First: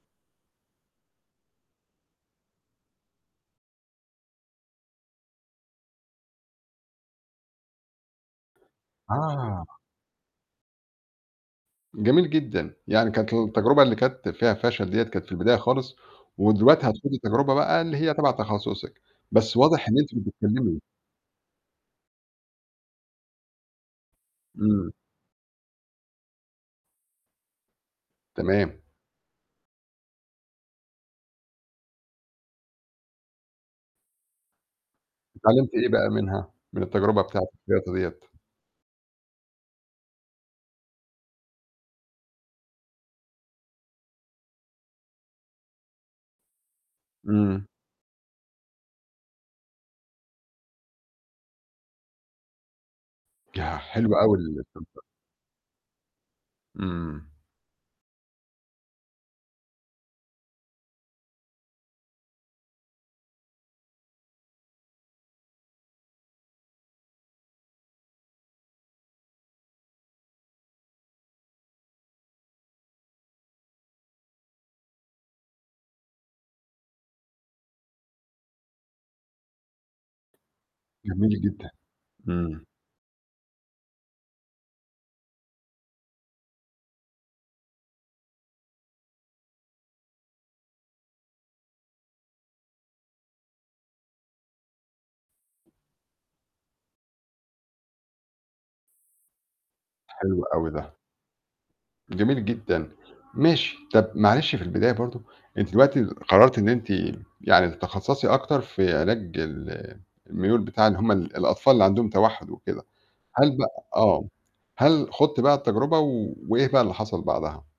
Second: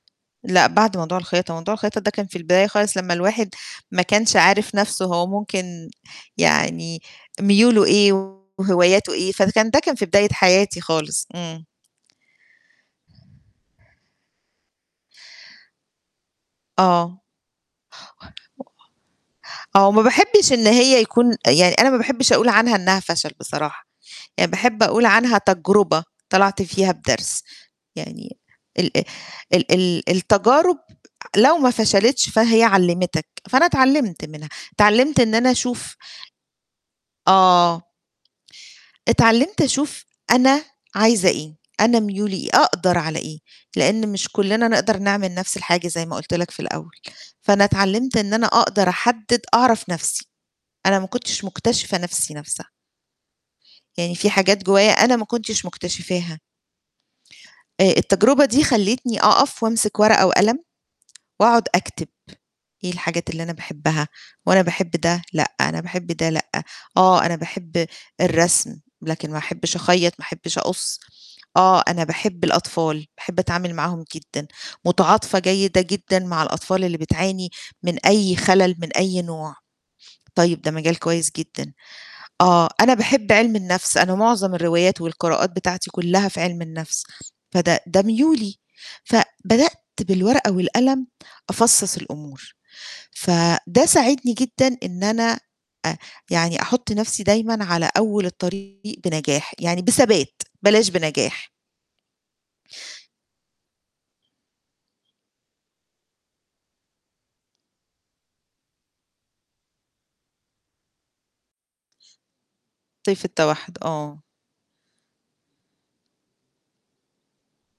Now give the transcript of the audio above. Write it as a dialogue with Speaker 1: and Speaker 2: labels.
Speaker 1: لأ، بعد موضوع الخياطة، موضوع الخياطة ده كان في البداية خالص لمّا الواحد ما كانش عارف نفْسُه هو ممكن يعني ميولُه إيه وهواياتُه إيه؟
Speaker 2: آه.
Speaker 1: فكان ده كان في بداية حياتي خالص. إمم.
Speaker 2: جميل جدًا. يعني كانت التجربة اللي كانت فيها فَشَل ديّة كانت في البداية خالص، ودلوقتي هتخوضي
Speaker 1: آه.
Speaker 2: تجربة بقى اللي هي تَبَع تخصِّصِك، بس واضح
Speaker 1: آه.
Speaker 2: إن
Speaker 1: وما
Speaker 2: أنتِ مش
Speaker 1: باحبش إن
Speaker 2: بتكمّلي.
Speaker 1: هي يكون يعني أنا ما باحبش أقول عنها إنها فَشَل بصراحة، يعني باحب
Speaker 2: إمم.
Speaker 1: أقول عنها تجربة طَلَعت فيها بدرس، يعني
Speaker 2: تمام.
Speaker 1: ال ال ال ال التجارب لو ما فَشَلِتش فهي علِّمتك، فأنا اتعلّمت منها، اتعلّمت إن أنا
Speaker 2: اتعلِّمتِ إيه
Speaker 1: أشوف
Speaker 2: بقى منها، من التجربة بتاعة
Speaker 1: آه.
Speaker 2: الخياطة ديَّة؟
Speaker 1: اتعلِّمت أشوف أنا عايزة إيه؟ أنا ميولي إيه؟ أقدَر على إيه؟ لأن مش كُلّنا نقدَر نعمل نفْس الحاجة زي ما قُلت لك في الأول. فأنا
Speaker 2: إمم.
Speaker 1: اتعلِّمت إن أنا أقدَر أحدِّد أعرف نفْسي، أنا ما كنتش مكتشفة نفْسي نفْسها.
Speaker 2: ياه! حلو
Speaker 1: يعني فيه
Speaker 2: أوي
Speaker 1: حاجات جوايا
Speaker 2: [unintelligible]
Speaker 1: أنا ما كنتش مكتشفاها.
Speaker 2: إمم.
Speaker 1: آآ، التجربة دي خلّتني أقَف وامسِك ورقة وقلم واقعد أكتب، إيه الحاجات اللي أنا باحبها؟ وأنا باحب ده لأ، أنا باحب ده لأ، آه أنا باحب الرسم لكن ما أحبش أخيَّط، ما أحبش أقُصّ، آه أنا باحب الأطفال، باحب أتعامل معاهم جدًا، متعاطفة جيدة جدًا مع الأطفال اللي بتعاني من أي خَلَل، من أي نوع، طيب ده مجال كويس
Speaker 2: جميل جدًا.
Speaker 1: جدًا.
Speaker 2: إمم.
Speaker 1: آه أنا باحب عِلم النفْس، أنا معظم الروايات والقراءات بتاعتي كُلّها في عِلم النفْس، فده ده ميولي، فبدأت بالورقة والقلم أفصَّص الأمور، فده ساعدني جدًا إن أنا أ يعني أحُطّ نفْسي دايمًا على أول الطريق بنجاح، يعني بثبات،
Speaker 2: حلو أوي
Speaker 1: بلاش
Speaker 2: ده.
Speaker 1: بنجاح.
Speaker 2: جميل جدًا، ماشي. طَب معلش في البداية برضه إن أنتِ دلوقتي قرّرتِ إن أنتِ يعني تتخصَّصي أكتر في علاج ال الميول بتاع اللي هُم ال الأطفال اللي عندهم توحُّد وكده.
Speaker 1: طيف
Speaker 2: هل
Speaker 1: التوحُّد،
Speaker 2: بقى
Speaker 1: آه.
Speaker 2: آه. هل خُضتِ بقى التجربة وإيه بقى اللي حصل بعدها؟